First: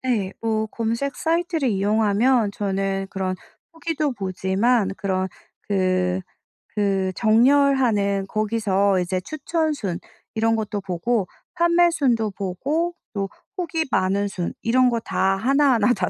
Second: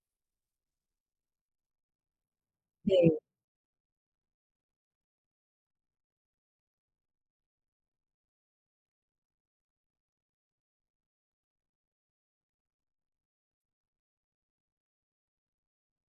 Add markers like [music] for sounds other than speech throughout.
네. 뭐 검색 사이트를 이용하면 저는 네. 그런 후기도 보지만 그런 그 그 정렬하는 거기서 이제 추천순 이런 것도 보고, 판매순도 보고 또 후기 많은 순 이런 거 다 하나하나 다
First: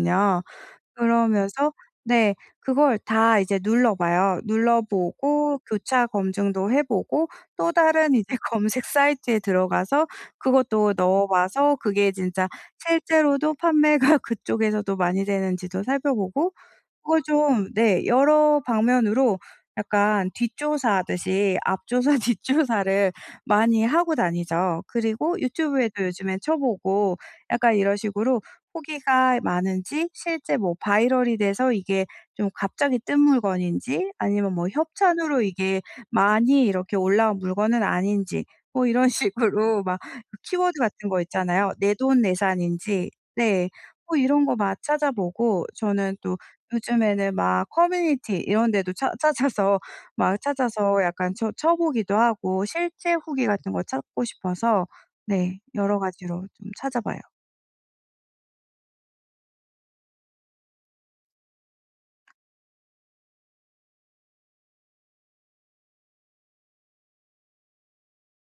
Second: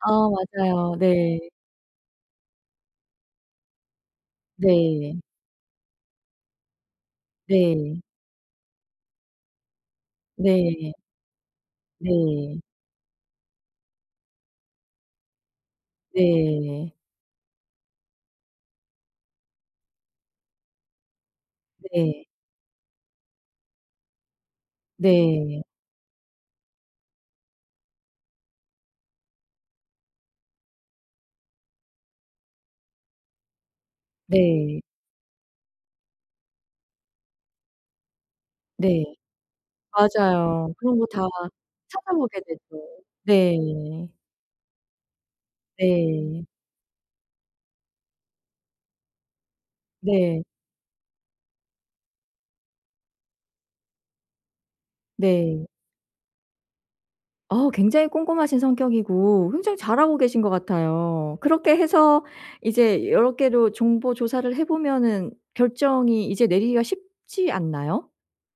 아, 맞아요. 네. 그러면서 네, 그걸 다 이제 눌러봐요. 네. 눌러보고 교차 검증도 해 보고 또 네. 다른 이제 검색 사이트에 들어가서 네. 그것도 넣어봐서 그게 진짜 네. 실제로도 판매가 그쪽에서도 많이 되는지도 살펴보고 네. 그 좀 네 여러 방면으로 약간 뒷조사하듯이 앞조사, 네. 뒷조사를 많이 하고 다니죠. 그리고 네. 유튜브에도 요즘에 쳐보고, 약간 이런 식으로 후기가 많은지 실제 뭐 바이럴이 돼서 이게 좀 갑자기 뜬 물건인지 아니면 뭐 네. 협찬으로 이게 많이 이렇게 올라온 물건은 아닌지 뭐 네. 이런 식으로 막 맞아요. 키워드 그런 거 같은 거 다 있잖아요. 내 돈 찾아보게 되죠. 내산인지. 네. 네. 뭐 이런 거 막 찾아보고 저는 또 네. 요즘에는 막 커뮤니티 이런 데도 찾 찾아서 막 네. 찾아서 약간 쳐 쳐보기도 하고 실제 후기 같은 걸 찾고 싶어서 네 네. 여러 가지로 좀 찾아봐요. 아, 굉장히 꼼꼼하신 성격이고 굉장히 잘하고 계신 것 같아요. 그렇게 해서 이제 여러 개로 정보 조사를 해 보면은 결정이 이제 내리기가 쉽지 않나요?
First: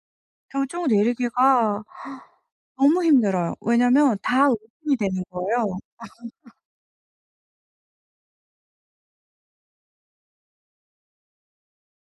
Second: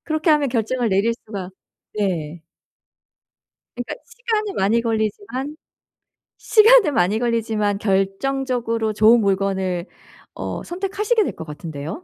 그렇게 하면 결정을 결정을 내릴 수가 내리기가 네. 너무 힘들어요. 그러니까 왜냐면 다 시간이 많이 옵션이 되는 걸리지만 거예요. [laughs] 시간은 많이 걸리지만 결정적으로 좋은 물건을 어 선택하시게 될 것 같은데요.